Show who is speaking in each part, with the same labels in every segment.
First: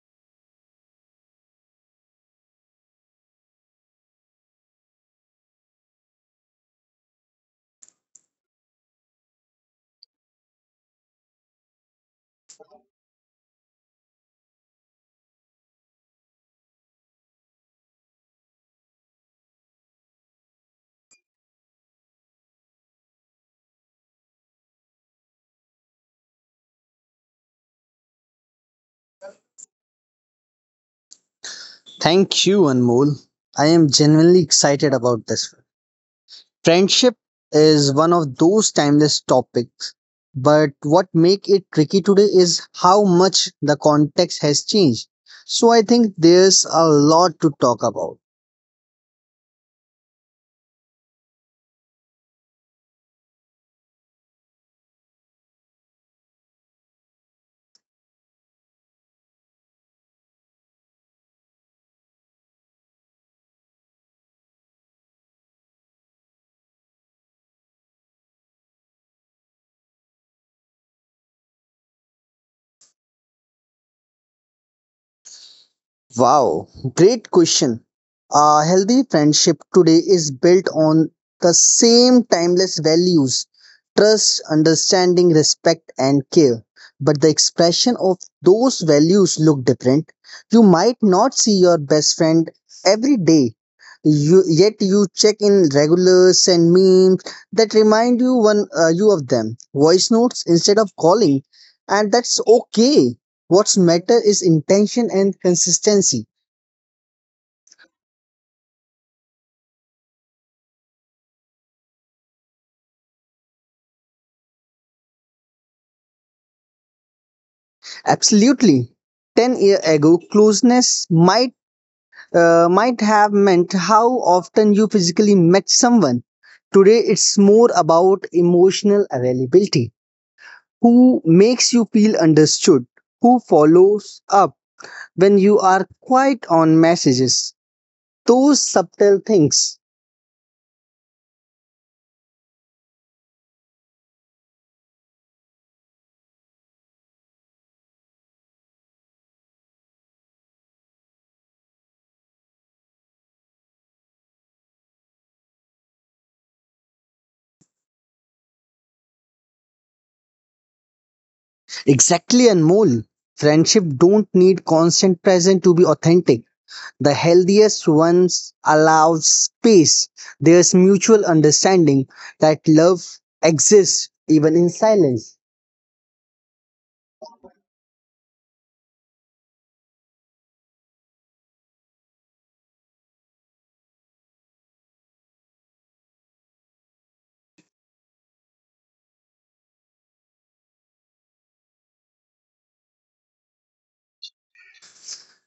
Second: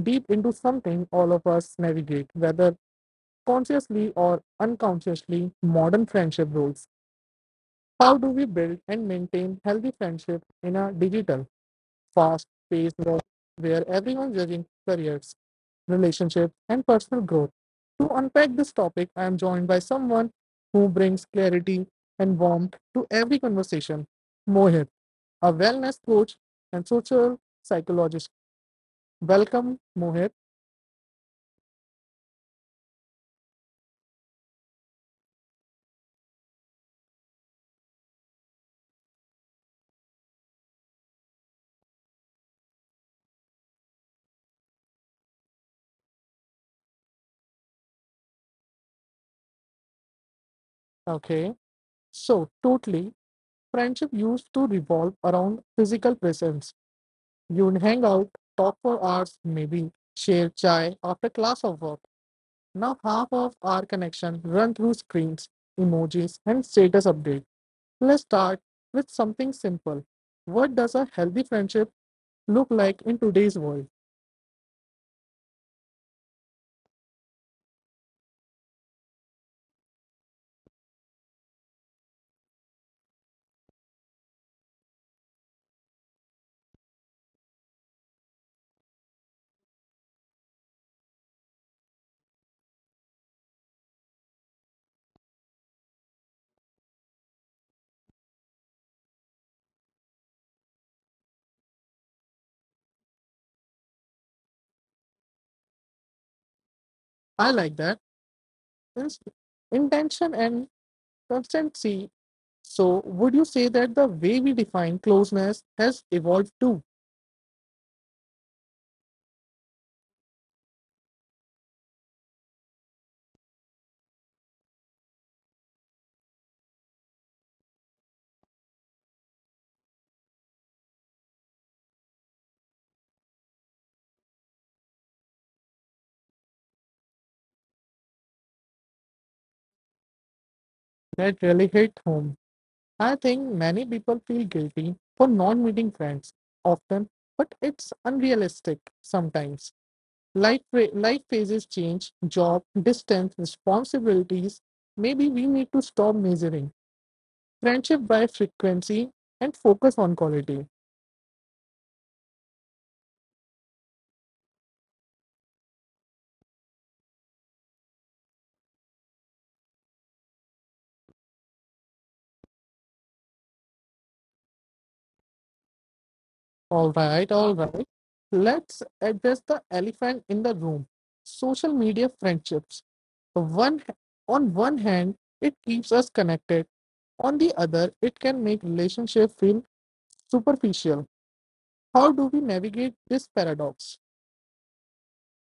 Speaker 1: deep into something all of us navigate, whether consciously or unconsciously, modern friendship rules. How do we build and maintain healthy friendships in a digital, fast-paced world where everyone's judging careers, relationships, and personal growth? To unpack this topic, I am joined by someone who brings clarity and warmth to every conversation. Mohit, a wellness coach and social psychologist. Welcome, Mohit.
Speaker 2: Thank you, Anmol. I am genuinely excited about this one. Friendship is one of those timeless topics, but what make it tricky today is how much the context has changed. So I think there's a lot to talk about.
Speaker 1: Okay, so totally, friendship used to revolve around physical presence. You'd hang out, talk for hours, maybe share chai after class or work. Now half of our connection run through screens, emojis, and status update. Let's start with something simple. What does a healthy friendship look like in today's world?
Speaker 2: Wow, great question. A healthy friendship today is built on the same timeless values trust, understanding, respect, and care. But the expression of those values look different. You might not see your best friend every day, yet you check in regulars send memes that remind you one you of them. Voice notes instead of calling, and that's okay. What's matter is intention and consistency.
Speaker 1: I like that. Inst- Intention and constancy. So, would you say that the way we define closeness has evolved too?
Speaker 2: Absolutely. 10 years year ago, closeness might have meant how often you physically met someone. Today, it's more about emotional availability. Who makes you feel understood? Who follows up when you are quiet on messages? Those subtle things.
Speaker 1: That really hit home. I think many people feel guilty for not meeting friends often, but it's unrealistic sometimes. Life phases change, job, distance, responsibilities. Maybe we need to stop measuring friendship by frequency and focus on quality.
Speaker 2: Exactly, and more. Friendship don't need constant presence to be authentic. The healthiest ones allow space. There's mutual understanding that love exists even in silence.
Speaker 1: All right, all right. Let's address the elephant in the room. Social media friendships. One On one hand, it keeps us connected. On the other, it can make relationships feel superficial. How do we navigate this paradox?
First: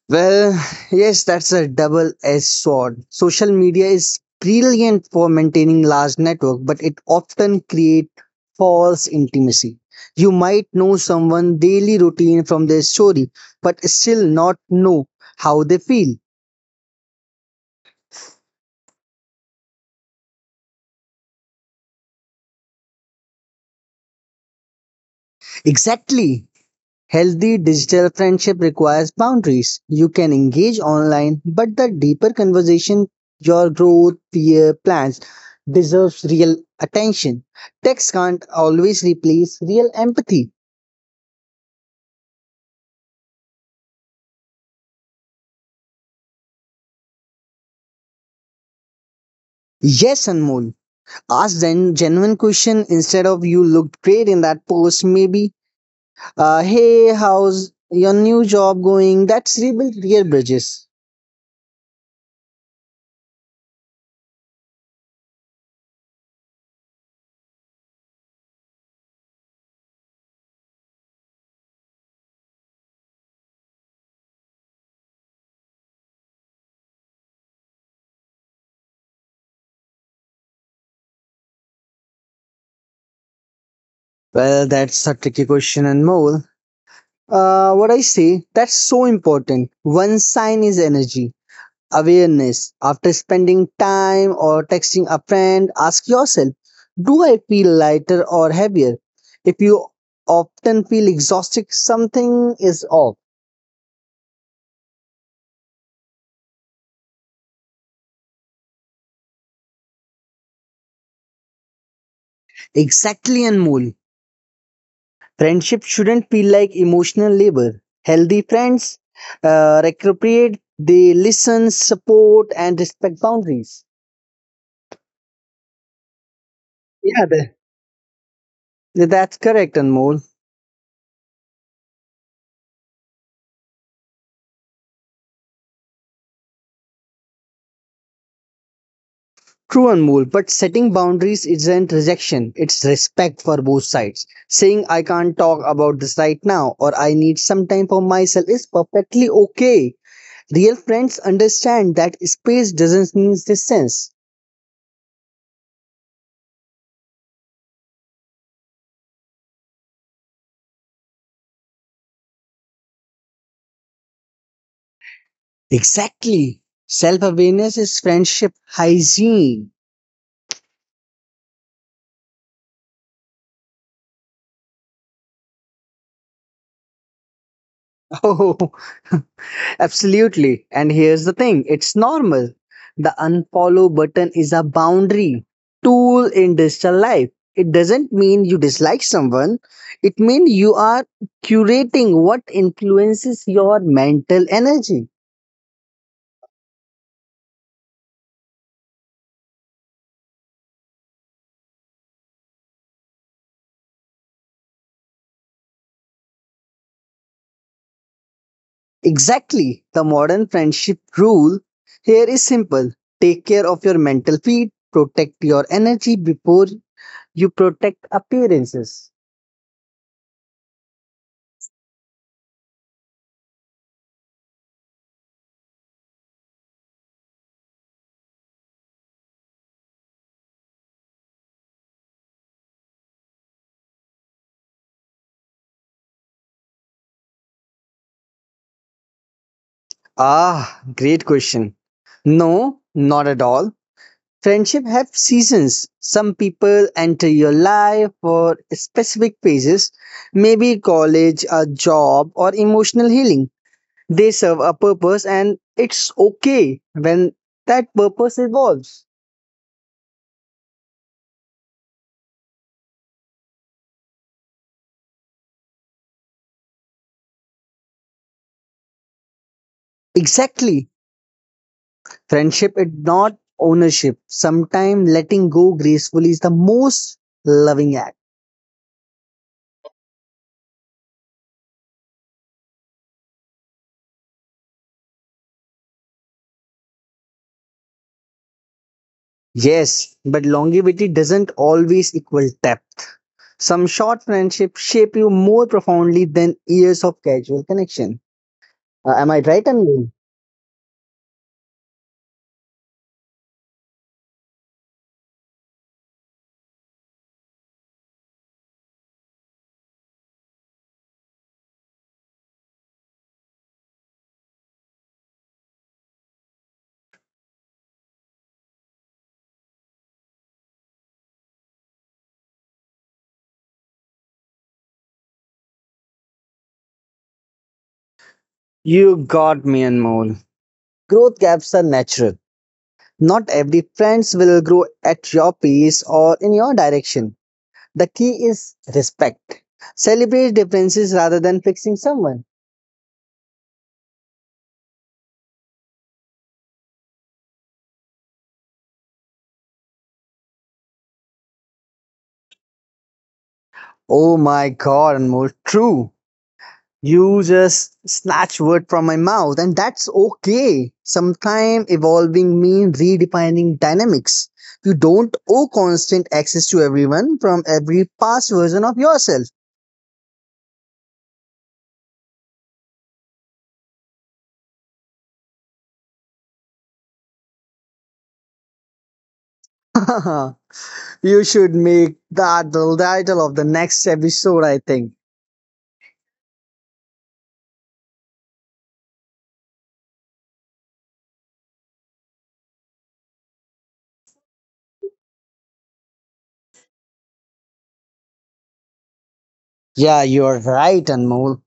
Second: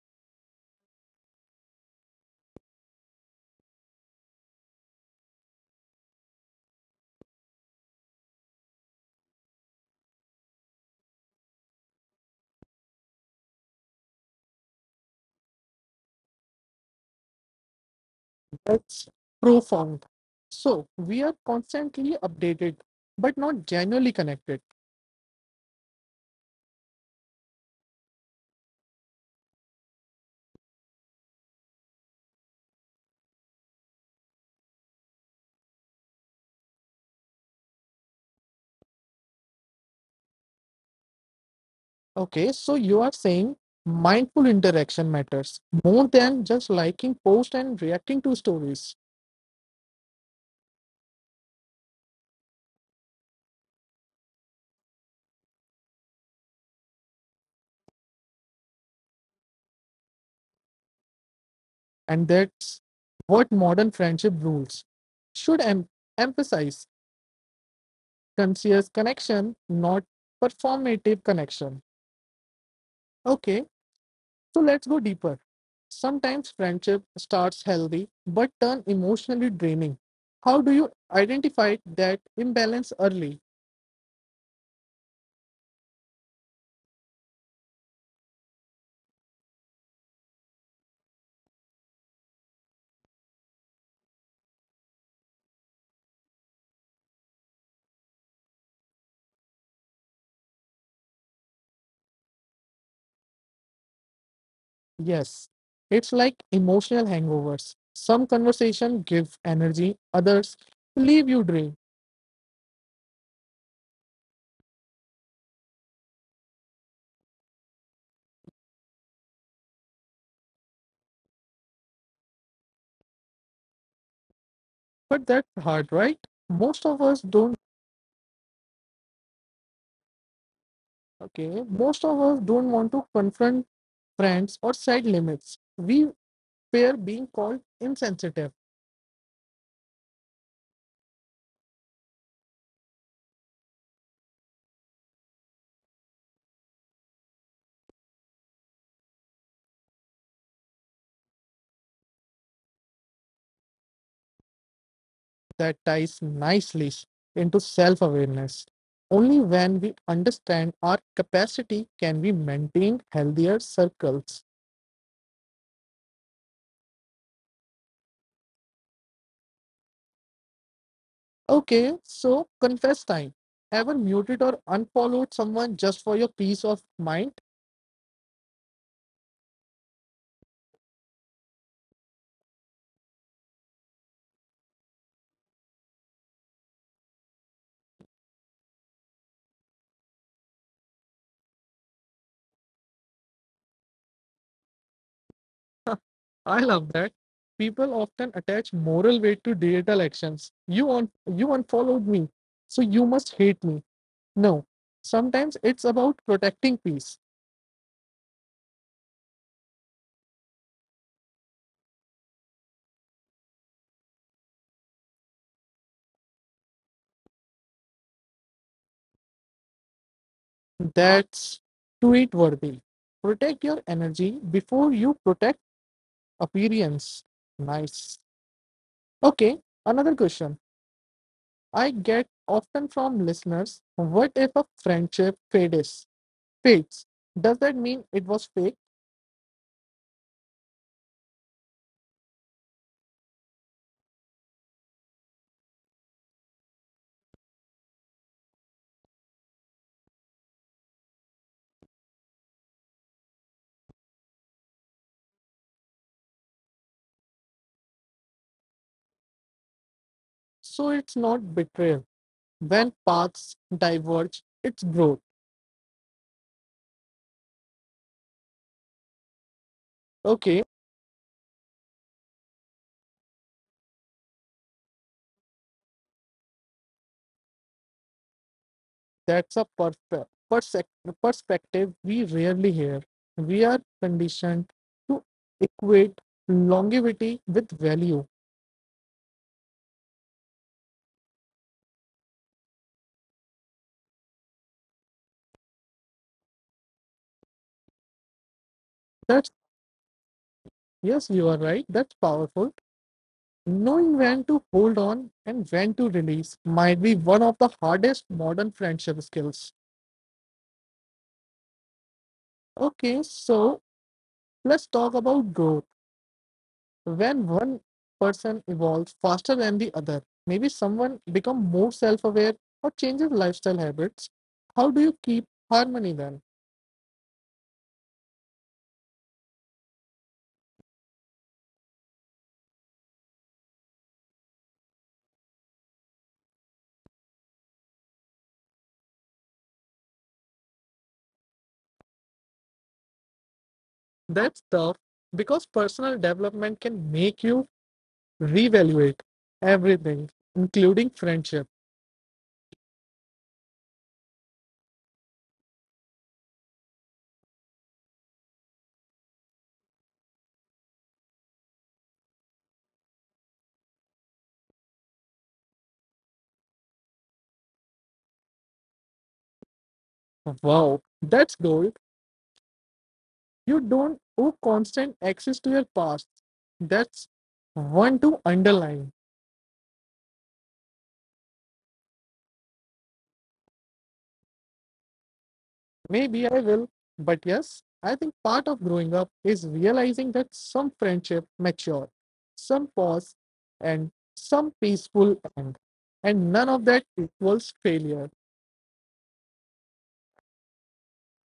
Speaker 2: Well, yes, that's a double edged sword. Social media is brilliant for maintaining large network, but it often creates false intimacy. You might know someone daily routine from their story, but still not know how they feel.
Speaker 1: That's profound. So we are constantly updated, but not genuinely connected.
Speaker 2: Exactly. Healthy digital friendship requires boundaries. You can engage online, but the deeper conversation, your growth, fear, plans deserves real attention. Text can't always replace real empathy.
Speaker 1: Okay, so you are saying mindful interaction matters more than just liking posts and reacting to stories.
Speaker 2: Yes, Anmol. Ask then genuine question instead of you looked great in that post. Maybe, hey, how's your new job going? That's rebuild real bridges.
Speaker 1: And that's what modern friendship rules should emphasize conscious connection, not performative connection. Okay, so let's go deeper. Sometimes friendship starts healthy but turn emotionally draining. How do you identify that imbalance early?
Speaker 2: Well, that's a tricky question, Anmol. What I say, that's so important. One sign is energy, awareness. After spending time or texting a friend, ask yourself, do I feel lighter or heavier? If you often feel exhausted, something is off.
Speaker 1: Yes, it's like emotional hangovers. Some conversation give energy, others leave you drained.
Speaker 2: Exactly, Anmol. Friendship shouldn't feel like emotional labor. Healthy friends appropriate, they listen, support, and respect boundaries.
Speaker 1: But that's hard, right? Most of us
Speaker 2: Yeah,
Speaker 1: don't.
Speaker 2: that's correct, Anmol.
Speaker 1: Okay, most of us don't want to confront friends or set limits. We fear being called insensitive.
Speaker 2: True, Anmol, but setting boundaries isn't rejection, it's respect for both sides. Saying I can't talk about this right now or I need some time for myself is perfectly okay. Real friends understand that space doesn't mean distance.
Speaker 1: That ties nicely into self awareness. Only when we understand our capacity can we maintain healthier circles.
Speaker 2: Exactly. Self awareness is friendship hygiene.
Speaker 1: Okay, so confess time. Ever muted or unfollowed someone just for your peace of mind?
Speaker 2: Oh, absolutely. And here's the thing it's normal. The unfollow button is a boundary tool in digital life. It doesn't mean you dislike someone, it means you are curating what influences your mental energy.
Speaker 1: I love that. People often attach moral weight to digital actions. You unfollowed me, so you must hate me. No, sometimes it's about protecting peace.
Speaker 2: Exactly. The modern friendship rule here is simple take care of your mental feed, protect your energy before you protect appearances.
Speaker 1: That's tweet worthy. Protect your energy before you protect appearance. Nice. Okay, another question I get often from listeners: what if a friendship fades? Fades. Does that mean it was fake?
Speaker 2: Ah, great question. No, not at all. Friendship have seasons. Some people enter your life for specific phases, maybe college, a job, or emotional healing. They serve a purpose, and it's okay when that purpose evolves.
Speaker 1: So it's not betrayal. When paths diverge, it's growth. Okay,
Speaker 2: Exactly. Friendship is not ownership. Sometimes letting go gracefully is the most loving act.
Speaker 1: that's a perspe- persec- perspective we rarely hear. We are conditioned to equate longevity with value.
Speaker 2: Yes, but longevity doesn't always equal depth. Some short friendships shape you more profoundly than years of casual connection. Am I right,
Speaker 1: That's
Speaker 2: Anmol?
Speaker 1: Yes, you are right. That's powerful. Knowing when to hold on and when to release might be one of the hardest modern friendship skills. Okay, so let's talk about growth when one person evolves faster than the other, maybe someone becomes more self-aware or changes lifestyle habits. How do you keep harmony then?
Speaker 2: You got me, Anmol. Growth gaps are natural. Not every friends will grow at your pace or in your direction. The key is respect. Celebrate differences rather than fixing someone.
Speaker 1: That's tough because personal development can make you reevaluate everything, including friendship.
Speaker 2: Oh my god, Anmol, true. You just snatch word from my mouth, and that's okay. Sometimes evolving means redefining dynamics. You don't owe constant access to everyone from every past version of yourself.
Speaker 1: Wow, that's gold. You don't owe constant access to your past. That's one to underline.
Speaker 2: You should make that the title of the next episode, I think.
Speaker 1: Maybe I will, but yes, I think part of growing up is realizing that some friendship mature, some pause, and some peaceful end. And none of that equals failure.
Speaker 2: Yeah, you're right, Anmol.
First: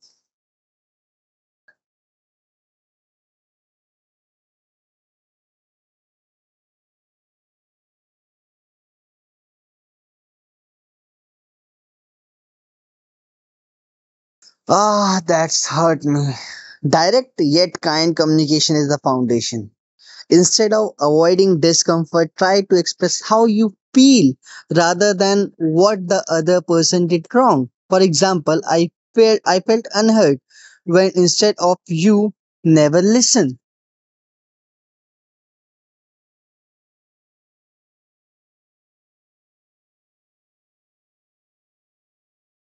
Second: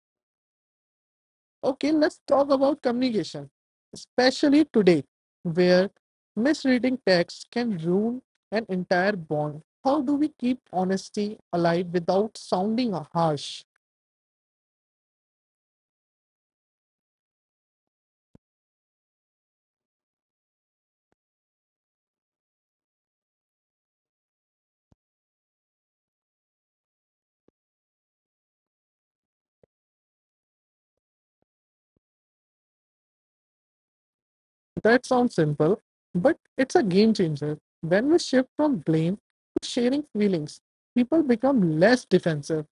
Speaker 1: Okay, let's talk about communication, especially today, where misreading text can ruin an entire bond. How do we keep honesty alive without sounding harsh?
Speaker 2: Ah, that's hurt me. Direct yet kind communication is the foundation. Instead of avoiding discomfort, try to express how you feel rather than what the other person did wrong. For example, I felt unheard when instead of you never listen.
Speaker 1: That sounds simple, but it's a game changer. When we shift from blame to sharing feelings, people become less defensive.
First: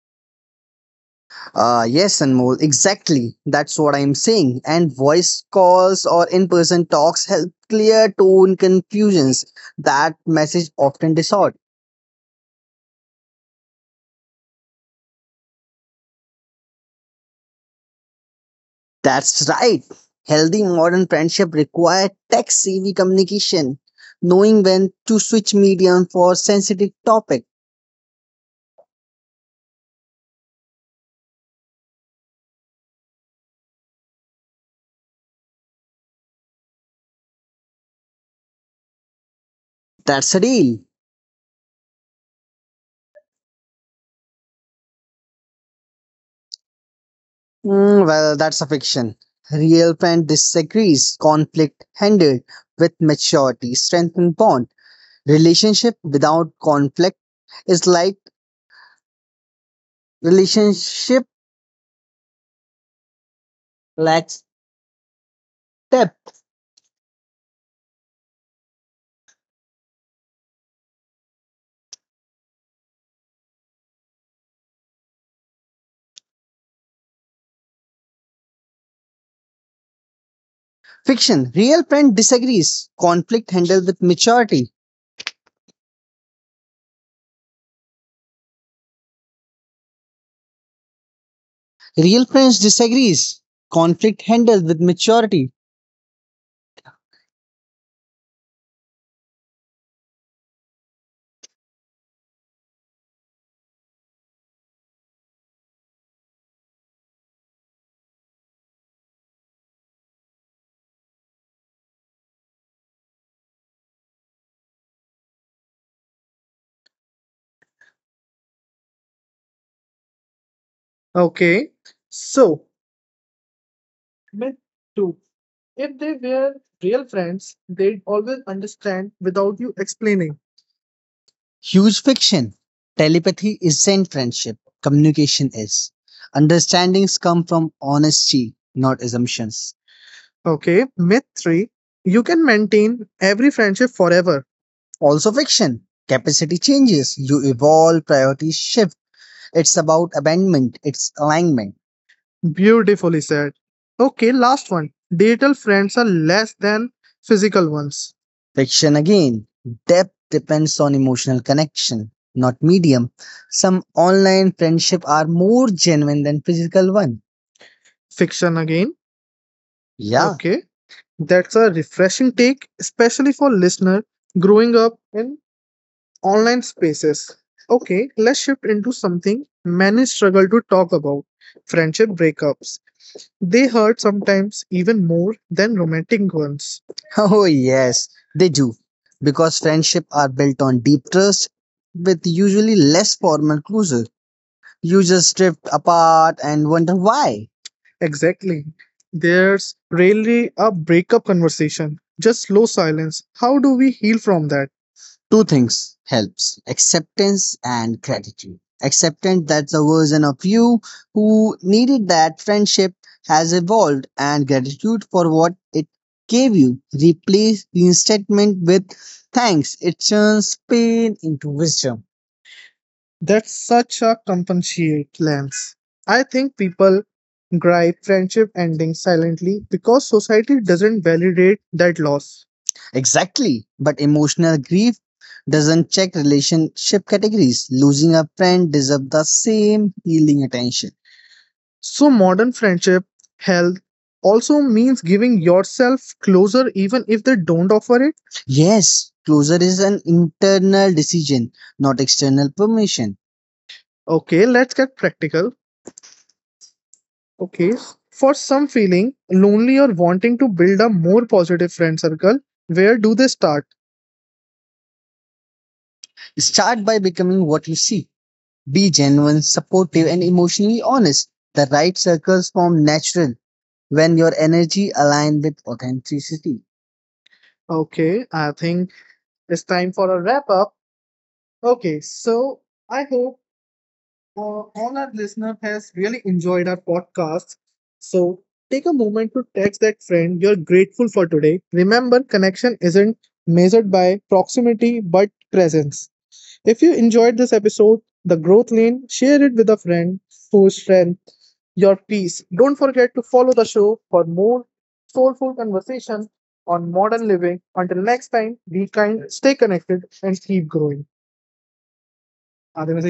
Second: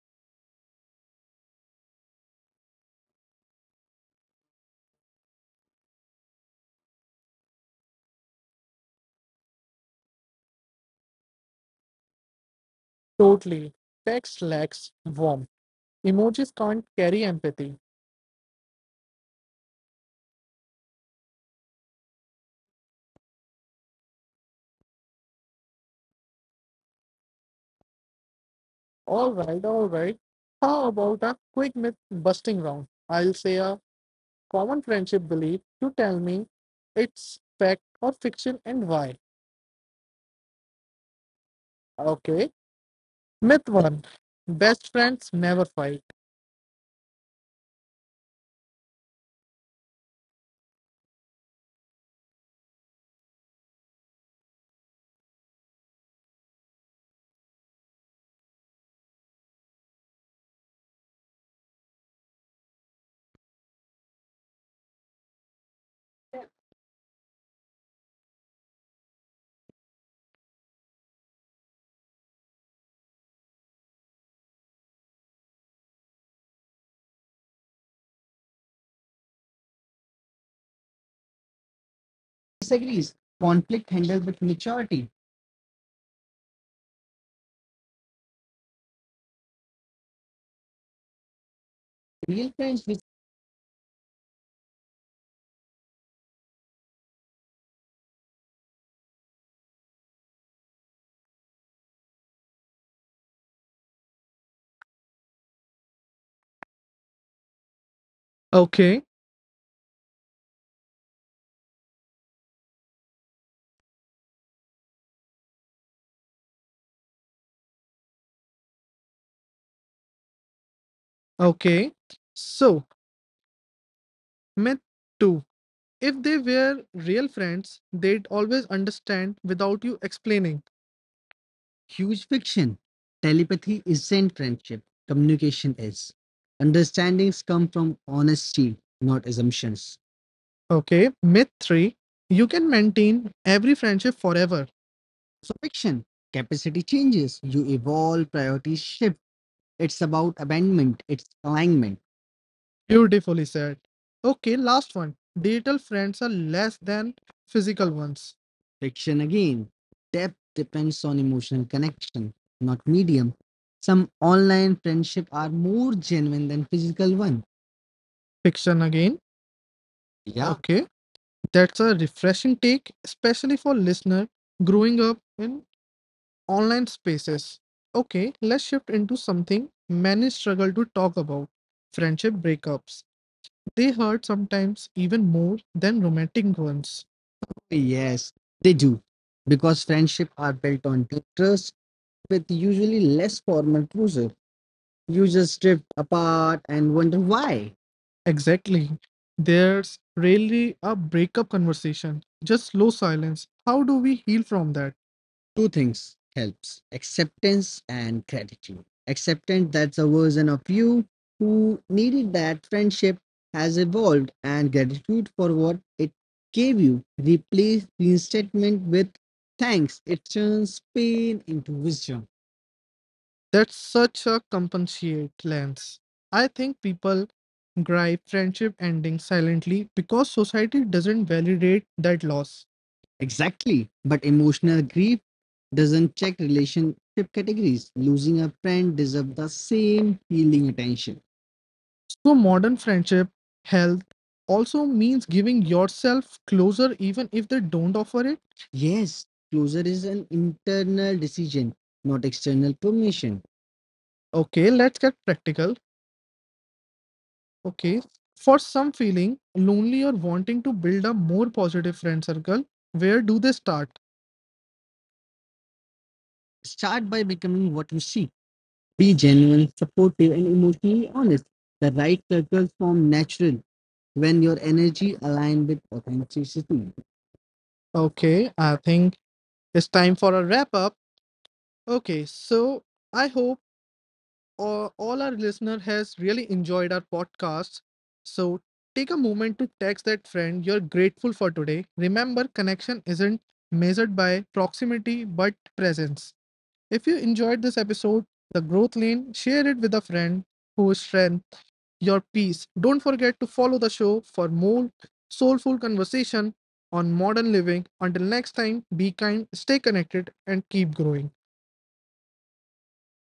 Speaker 2: Ah yes, Anmol, exactly. That's what I'm saying. And voice calls or in person talks help clear tone confusions that message often distort.
Speaker 1: Totally. Text lacks warmth. Emojis can't carry empathy.
Speaker 2: That's right. Healthy modern friendship require tech-savvy communication, knowing when to switch medium for sensitive topic.
Speaker 1: All right, all right. How about a quick myth busting round? I'll say a common friendship belief. You tell me it's fact or fiction and why.
Speaker 2: That's a deal.
Speaker 1: Okay. Myth one, best friends never fight.
Speaker 2: Mm, well, that's a fiction. Real friend disagrees, conflict handled with maturity, strengthen bond. Relationship without conflict is like relationship lacks depth. Fiction. Real friend disagrees,
Speaker 1: Please,
Speaker 2: conflict handled with maturity.
Speaker 1: real
Speaker 2: Real
Speaker 1: friends
Speaker 2: friends
Speaker 1: with-
Speaker 2: disagrees. Conflict handled with maturity.
Speaker 1: Okay. Okay.
Speaker 2: Okay.
Speaker 1: So,
Speaker 2: So,
Speaker 1: myth
Speaker 2: myth
Speaker 1: two.
Speaker 2: 2.
Speaker 1: If
Speaker 2: If
Speaker 1: they
Speaker 2: they
Speaker 1: were
Speaker 2: were
Speaker 1: real
Speaker 2: real
Speaker 1: friends,
Speaker 2: friends,
Speaker 1: they'd
Speaker 2: they'd
Speaker 1: always
Speaker 2: always
Speaker 1: understand
Speaker 2: understand
Speaker 1: without
Speaker 2: without
Speaker 1: you
Speaker 2: you
Speaker 1: explaining.
Speaker 2: explaining.
Speaker 1: Huge
Speaker 2: Huge
Speaker 1: fiction.
Speaker 2: fiction.
Speaker 1: Telepathy
Speaker 2: Telepathy
Speaker 1: isn't
Speaker 2: isn't
Speaker 1: friendship,
Speaker 2: friendship.
Speaker 1: communication
Speaker 2: Communication
Speaker 1: is.
Speaker 2: is.
Speaker 1: Understandings
Speaker 2: Understandings
Speaker 1: come
Speaker 2: come
Speaker 1: from
Speaker 2: from
Speaker 1: honesty,
Speaker 2: honesty,
Speaker 1: not
Speaker 2: not
Speaker 1: assumptions.
Speaker 2: assumptions. Okay.
Speaker 1: Okay.
Speaker 2: Myth
Speaker 1: Myth
Speaker 2: 3.
Speaker 1: three.
Speaker 2: You
Speaker 1: You can
Speaker 2: can
Speaker 1: maintain
Speaker 2: maintain every
Speaker 1: every
Speaker 2: friendship
Speaker 1: friendship forever.
Speaker 2: forever.
Speaker 1: So,
Speaker 2: Also
Speaker 1: fiction.
Speaker 2: fiction. Capacity
Speaker 1: Capacity
Speaker 2: changes.
Speaker 1: changes,
Speaker 2: You
Speaker 1: you
Speaker 2: evolve,
Speaker 1: evolve,
Speaker 2: priorities
Speaker 1: priorities shift.
Speaker 2: shift. It's
Speaker 1: It's
Speaker 2: about
Speaker 1: about
Speaker 2: abandonment,
Speaker 1: abandonment, it's
Speaker 2: it's alignment.
Speaker 1: alignment.
Speaker 2: Beautifully
Speaker 1: Beautifully
Speaker 2: said.
Speaker 1: said.
Speaker 2: Okay,
Speaker 1: Okay,
Speaker 2: last
Speaker 1: last
Speaker 2: one.
Speaker 1: one.
Speaker 2: Digital
Speaker 1: Digital
Speaker 2: friends
Speaker 1: friends
Speaker 2: are
Speaker 1: are less
Speaker 2: less than
Speaker 1: than physical
Speaker 2: physical
Speaker 1: ones.
Speaker 2: ones. Fiction
Speaker 1: Fiction
Speaker 2: again,
Speaker 1: again. Depth
Speaker 2: depth depends
Speaker 1: depends on
Speaker 2: on emotional
Speaker 1: emotional connection,
Speaker 2: connection, not
Speaker 1: not medium.
Speaker 2: medium. Some
Speaker 1: Some online
Speaker 2: online
Speaker 1: friendship
Speaker 2: friendships
Speaker 1: are
Speaker 2: are more
Speaker 1: more
Speaker 2: genuine
Speaker 1: genuine than
Speaker 2: than
Speaker 1: physical
Speaker 2: physical
Speaker 1: one.
Speaker 2: one.
Speaker 1: Fiction
Speaker 2: Fiction
Speaker 1: again.
Speaker 2: again.
Speaker 1: Yeah.
Speaker 2: Yeah.
Speaker 1: Okay,
Speaker 2: Okay.
Speaker 1: that's
Speaker 2: That's a
Speaker 1: a refreshing
Speaker 2: refreshing
Speaker 1: take,
Speaker 2: take,
Speaker 1: especially
Speaker 2: especially
Speaker 1: for
Speaker 2: for
Speaker 1: listener
Speaker 2: listener
Speaker 1: growing
Speaker 2: growing
Speaker 1: up
Speaker 2: up in
Speaker 1: in
Speaker 2: online
Speaker 1: online
Speaker 2: spaces.
Speaker 1: spaces.
Speaker 2: Okay,
Speaker 1: Okay,
Speaker 2: let's
Speaker 1: let's
Speaker 2: shift
Speaker 1: shift into
Speaker 2: into
Speaker 1: something
Speaker 2: something many
Speaker 1: many
Speaker 2: struggle
Speaker 1: struggle to
Speaker 2: to
Speaker 1: talk
Speaker 2: talk
Speaker 1: about
Speaker 2: about
Speaker 1: friendship
Speaker 2: friendship breakups.
Speaker 1: breakups.
Speaker 2: They
Speaker 1: They
Speaker 2: hurt
Speaker 1: hurt
Speaker 2: sometimes
Speaker 1: sometimes even
Speaker 2: even more
Speaker 1: more
Speaker 2: than
Speaker 1: than
Speaker 2: romantic
Speaker 1: romantic ones.
Speaker 2: ones. Oh,
Speaker 1: Yes,
Speaker 2: yes,
Speaker 1: they
Speaker 2: they do.
Speaker 1: do.
Speaker 2: Because
Speaker 1: Because friendship
Speaker 2: friendship
Speaker 1: are
Speaker 2: are
Speaker 1: built
Speaker 2: built
Speaker 1: on
Speaker 2: on
Speaker 1: deep
Speaker 2: deep
Speaker 1: trust
Speaker 2: trust
Speaker 1: with
Speaker 2: with usually
Speaker 1: usually less
Speaker 2: less formal
Speaker 1: formal
Speaker 2: closure.
Speaker 1: closure.
Speaker 2: You
Speaker 1: You
Speaker 2: just
Speaker 1: just drift
Speaker 2: drift
Speaker 1: apart
Speaker 2: apart and
Speaker 1: and wonder
Speaker 2: wonder why.
Speaker 1: why.
Speaker 2: Exactly.
Speaker 1: Exactly. There's
Speaker 2: There's rarely
Speaker 1: rarely
Speaker 2: a
Speaker 1: a
Speaker 2: breakup
Speaker 1: breakup conversation,
Speaker 2: conversation, just
Speaker 1: just slow
Speaker 2: slow silence.
Speaker 1: silence. How
Speaker 2: How
Speaker 1: do
Speaker 2: do we
Speaker 1: we
Speaker 2: heal
Speaker 1: heal
Speaker 2: from
Speaker 1: from
Speaker 2: that?
Speaker 1: that?
Speaker 2: Two
Speaker 1: Two things
Speaker 2: things
Speaker 1: helps,
Speaker 2: helps acceptance
Speaker 1: acceptance
Speaker 2: and
Speaker 1: and
Speaker 2: gratitude
Speaker 1: gratitude.
Speaker 2: acceptance
Speaker 1: Acceptance
Speaker 2: that
Speaker 1: that's
Speaker 2: the
Speaker 1: a
Speaker 2: version
Speaker 1: version of
Speaker 2: of you
Speaker 1: you
Speaker 2: who
Speaker 1: who
Speaker 2: needed
Speaker 1: needed
Speaker 2: that
Speaker 1: that
Speaker 2: friendship
Speaker 1: friendship
Speaker 2: has
Speaker 1: has
Speaker 2: evolved
Speaker 1: evolved,
Speaker 2: and
Speaker 1: and
Speaker 2: gratitude
Speaker 1: gratitude for
Speaker 2: for what
Speaker 1: what
Speaker 2: it
Speaker 1: it gave
Speaker 2: gave you
Speaker 1: you. Replace
Speaker 2: replace the
Speaker 1: reinstatement
Speaker 2: statement
Speaker 1: with
Speaker 2: with
Speaker 1: thanks.
Speaker 2: thanks
Speaker 1: It
Speaker 2: it
Speaker 1: turns
Speaker 2: turns pain
Speaker 1: pain into
Speaker 2: into wisdom.
Speaker 1: wisdom. That's
Speaker 2: That's such
Speaker 1: such
Speaker 2: a
Speaker 1: a
Speaker 2: compensate
Speaker 1: compensate lens.
Speaker 2: lens.
Speaker 1: I
Speaker 2: I
Speaker 1: think
Speaker 2: think
Speaker 1: people
Speaker 2: people
Speaker 1: gripe
Speaker 2: gripe
Speaker 1: friendship
Speaker 2: friendship
Speaker 1: ending
Speaker 2: endings
Speaker 1: silently
Speaker 2: silently
Speaker 1: because
Speaker 2: because
Speaker 1: society
Speaker 2: society
Speaker 1: doesn't
Speaker 2: doesn't validate
Speaker 1: validate that
Speaker 2: that
Speaker 1: loss.
Speaker 2: loss. Exactly.
Speaker 1: Exactly.
Speaker 2: But
Speaker 1: But
Speaker 2: emotional
Speaker 1: emotional grief
Speaker 2: grief doesn't
Speaker 1: doesn't
Speaker 2: check
Speaker 1: check relationship
Speaker 2: relationship
Speaker 1: categories.
Speaker 2: categories. Losing
Speaker 1: Losing
Speaker 2: a
Speaker 1: a
Speaker 2: friend
Speaker 1: friend
Speaker 2: deserves
Speaker 1: deserves
Speaker 2: the
Speaker 1: the
Speaker 2: same
Speaker 1: same
Speaker 2: healing
Speaker 1: healing
Speaker 2: attention.
Speaker 1: attention.
Speaker 2: So
Speaker 1: So,
Speaker 2: modern
Speaker 1: modern
Speaker 2: friendship
Speaker 1: friendship
Speaker 2: health
Speaker 1: health
Speaker 2: also
Speaker 1: also
Speaker 2: means
Speaker 1: means giving
Speaker 2: giving yourself
Speaker 1: yourself
Speaker 2: closer
Speaker 1: closure even
Speaker 2: even
Speaker 1: if
Speaker 2: if they
Speaker 1: they don't
Speaker 2: don't offer
Speaker 1: offer
Speaker 2: it.
Speaker 1: it. Yes,
Speaker 2: Yes,
Speaker 1: closure
Speaker 2: closure
Speaker 1: is
Speaker 2: is an
Speaker 1: an
Speaker 2: internal
Speaker 1: internal decision,
Speaker 2: decision, not
Speaker 1: not
Speaker 2: external
Speaker 1: external
Speaker 2: permission.
Speaker 1: permission. Okay,
Speaker 2: Okay, let's
Speaker 1: let's get
Speaker 2: get
Speaker 1: practical.
Speaker 2: practical. Okay,
Speaker 1: Okay,
Speaker 2: for
Speaker 1: for some
Speaker 2: some feeling
Speaker 1: feeling
Speaker 2: lonely
Speaker 1: lonely or
Speaker 2: or wanting
Speaker 1: wanting
Speaker 2: to
Speaker 1: to
Speaker 2: build
Speaker 1: build a
Speaker 2: a
Speaker 1: more
Speaker 2: more positive
Speaker 1: positive
Speaker 2: friend
Speaker 1: friend
Speaker 2: circle,
Speaker 1: circle, where
Speaker 2: where do
Speaker 1: do
Speaker 2: they
Speaker 1: they
Speaker 2: start?
Speaker 1: start? Start
Speaker 2: Start
Speaker 1: by
Speaker 2: by becoming
Speaker 1: becoming what
Speaker 2: what you
Speaker 1: you see.
Speaker 2: see.
Speaker 1: Be
Speaker 2: Be genuine,
Speaker 1: genuine, supportive,
Speaker 2: supportive,
Speaker 1: and
Speaker 2: and emotionally
Speaker 1: emotionally honest.
Speaker 2: honest.
Speaker 1: The
Speaker 2: The
Speaker 1: right
Speaker 2: right
Speaker 1: circles
Speaker 2: circles
Speaker 1: form
Speaker 2: form natural
Speaker 1: natural
Speaker 2: when
Speaker 1: when
Speaker 2: your
Speaker 1: your energy
Speaker 2: energy aligns
Speaker 1: aligns with
Speaker 2: with authenticity.
Speaker 1: authenticity.
Speaker 2: Okay,
Speaker 1: Okay,
Speaker 2: I
Speaker 1: I
Speaker 2: think
Speaker 1: think
Speaker 2: it's
Speaker 1: it's
Speaker 2: time
Speaker 1: time
Speaker 2: for
Speaker 1: for
Speaker 2: a
Speaker 1: a wrap
Speaker 2: wrap
Speaker 1: up.
Speaker 2: up.
Speaker 1: Okay,
Speaker 2: Okay,
Speaker 1: so
Speaker 2: so
Speaker 1: I
Speaker 2: I
Speaker 1: hope
Speaker 2: hope all
Speaker 1: all our
Speaker 2: our
Speaker 1: listener
Speaker 2: listener
Speaker 1: has
Speaker 2: has really
Speaker 1: really
Speaker 2: enjoyed
Speaker 1: enjoyed
Speaker 2: our
Speaker 1: our podcast.
Speaker 2: podcast.
Speaker 1: So
Speaker 2: So take
Speaker 1: take a
Speaker 2: a moment
Speaker 1: moment to
Speaker 2: to
Speaker 1: text
Speaker 2: text that
Speaker 1: that friend
Speaker 2: friend you're
Speaker 1: you're
Speaker 2: grateful
Speaker 1: grateful
Speaker 2: for
Speaker 1: for today.
Speaker 2: today.
Speaker 1: Remember,
Speaker 2: Remember, connection
Speaker 1: connection isn't
Speaker 2: isn't
Speaker 1: measured
Speaker 2: measured
Speaker 1: by
Speaker 2: by proximity
Speaker 1: proximity but
Speaker 2: but presence.
Speaker 1: presence. If
Speaker 2: If
Speaker 1: you
Speaker 2: you enjoyed
Speaker 1: enjoyed this
Speaker 2: this
Speaker 1: episode,
Speaker 2: episode,
Speaker 1: the
Speaker 2: the growth
Speaker 1: growth
Speaker 2: lane,
Speaker 1: lane, share
Speaker 2: share
Speaker 1: it
Speaker 2: it
Speaker 1: with
Speaker 2: with
Speaker 1: a
Speaker 2: a
Speaker 1: friend
Speaker 2: friend
Speaker 1: whose
Speaker 2: whose
Speaker 1: strength
Speaker 2: strength your
Speaker 1: your
Speaker 2: peace.
Speaker 1: peace.
Speaker 2: Don't
Speaker 1: Don't
Speaker 2: forget
Speaker 1: forget
Speaker 2: to
Speaker 1: to
Speaker 2: follow
Speaker 1: follow
Speaker 2: the
Speaker 1: the show
Speaker 2: show
Speaker 1: for
Speaker 2: for more
Speaker 1: more soulful
Speaker 2: soulful conversation
Speaker 1: conversation on
Speaker 2: on
Speaker 1: modern
Speaker 2: modern living.
Speaker 1: living. Until
Speaker 2: Until next
Speaker 1: next
Speaker 2: time,
Speaker 1: time, be
Speaker 2: be
Speaker 1: kind,
Speaker 2: kind, stay
Speaker 1: stay
Speaker 2: connected,
Speaker 1: connected,
Speaker 2: and
Speaker 1: and
Speaker 2: keep
Speaker 1: keep
Speaker 2: growing.
Speaker 1: growing.
Speaker 2: आधे में से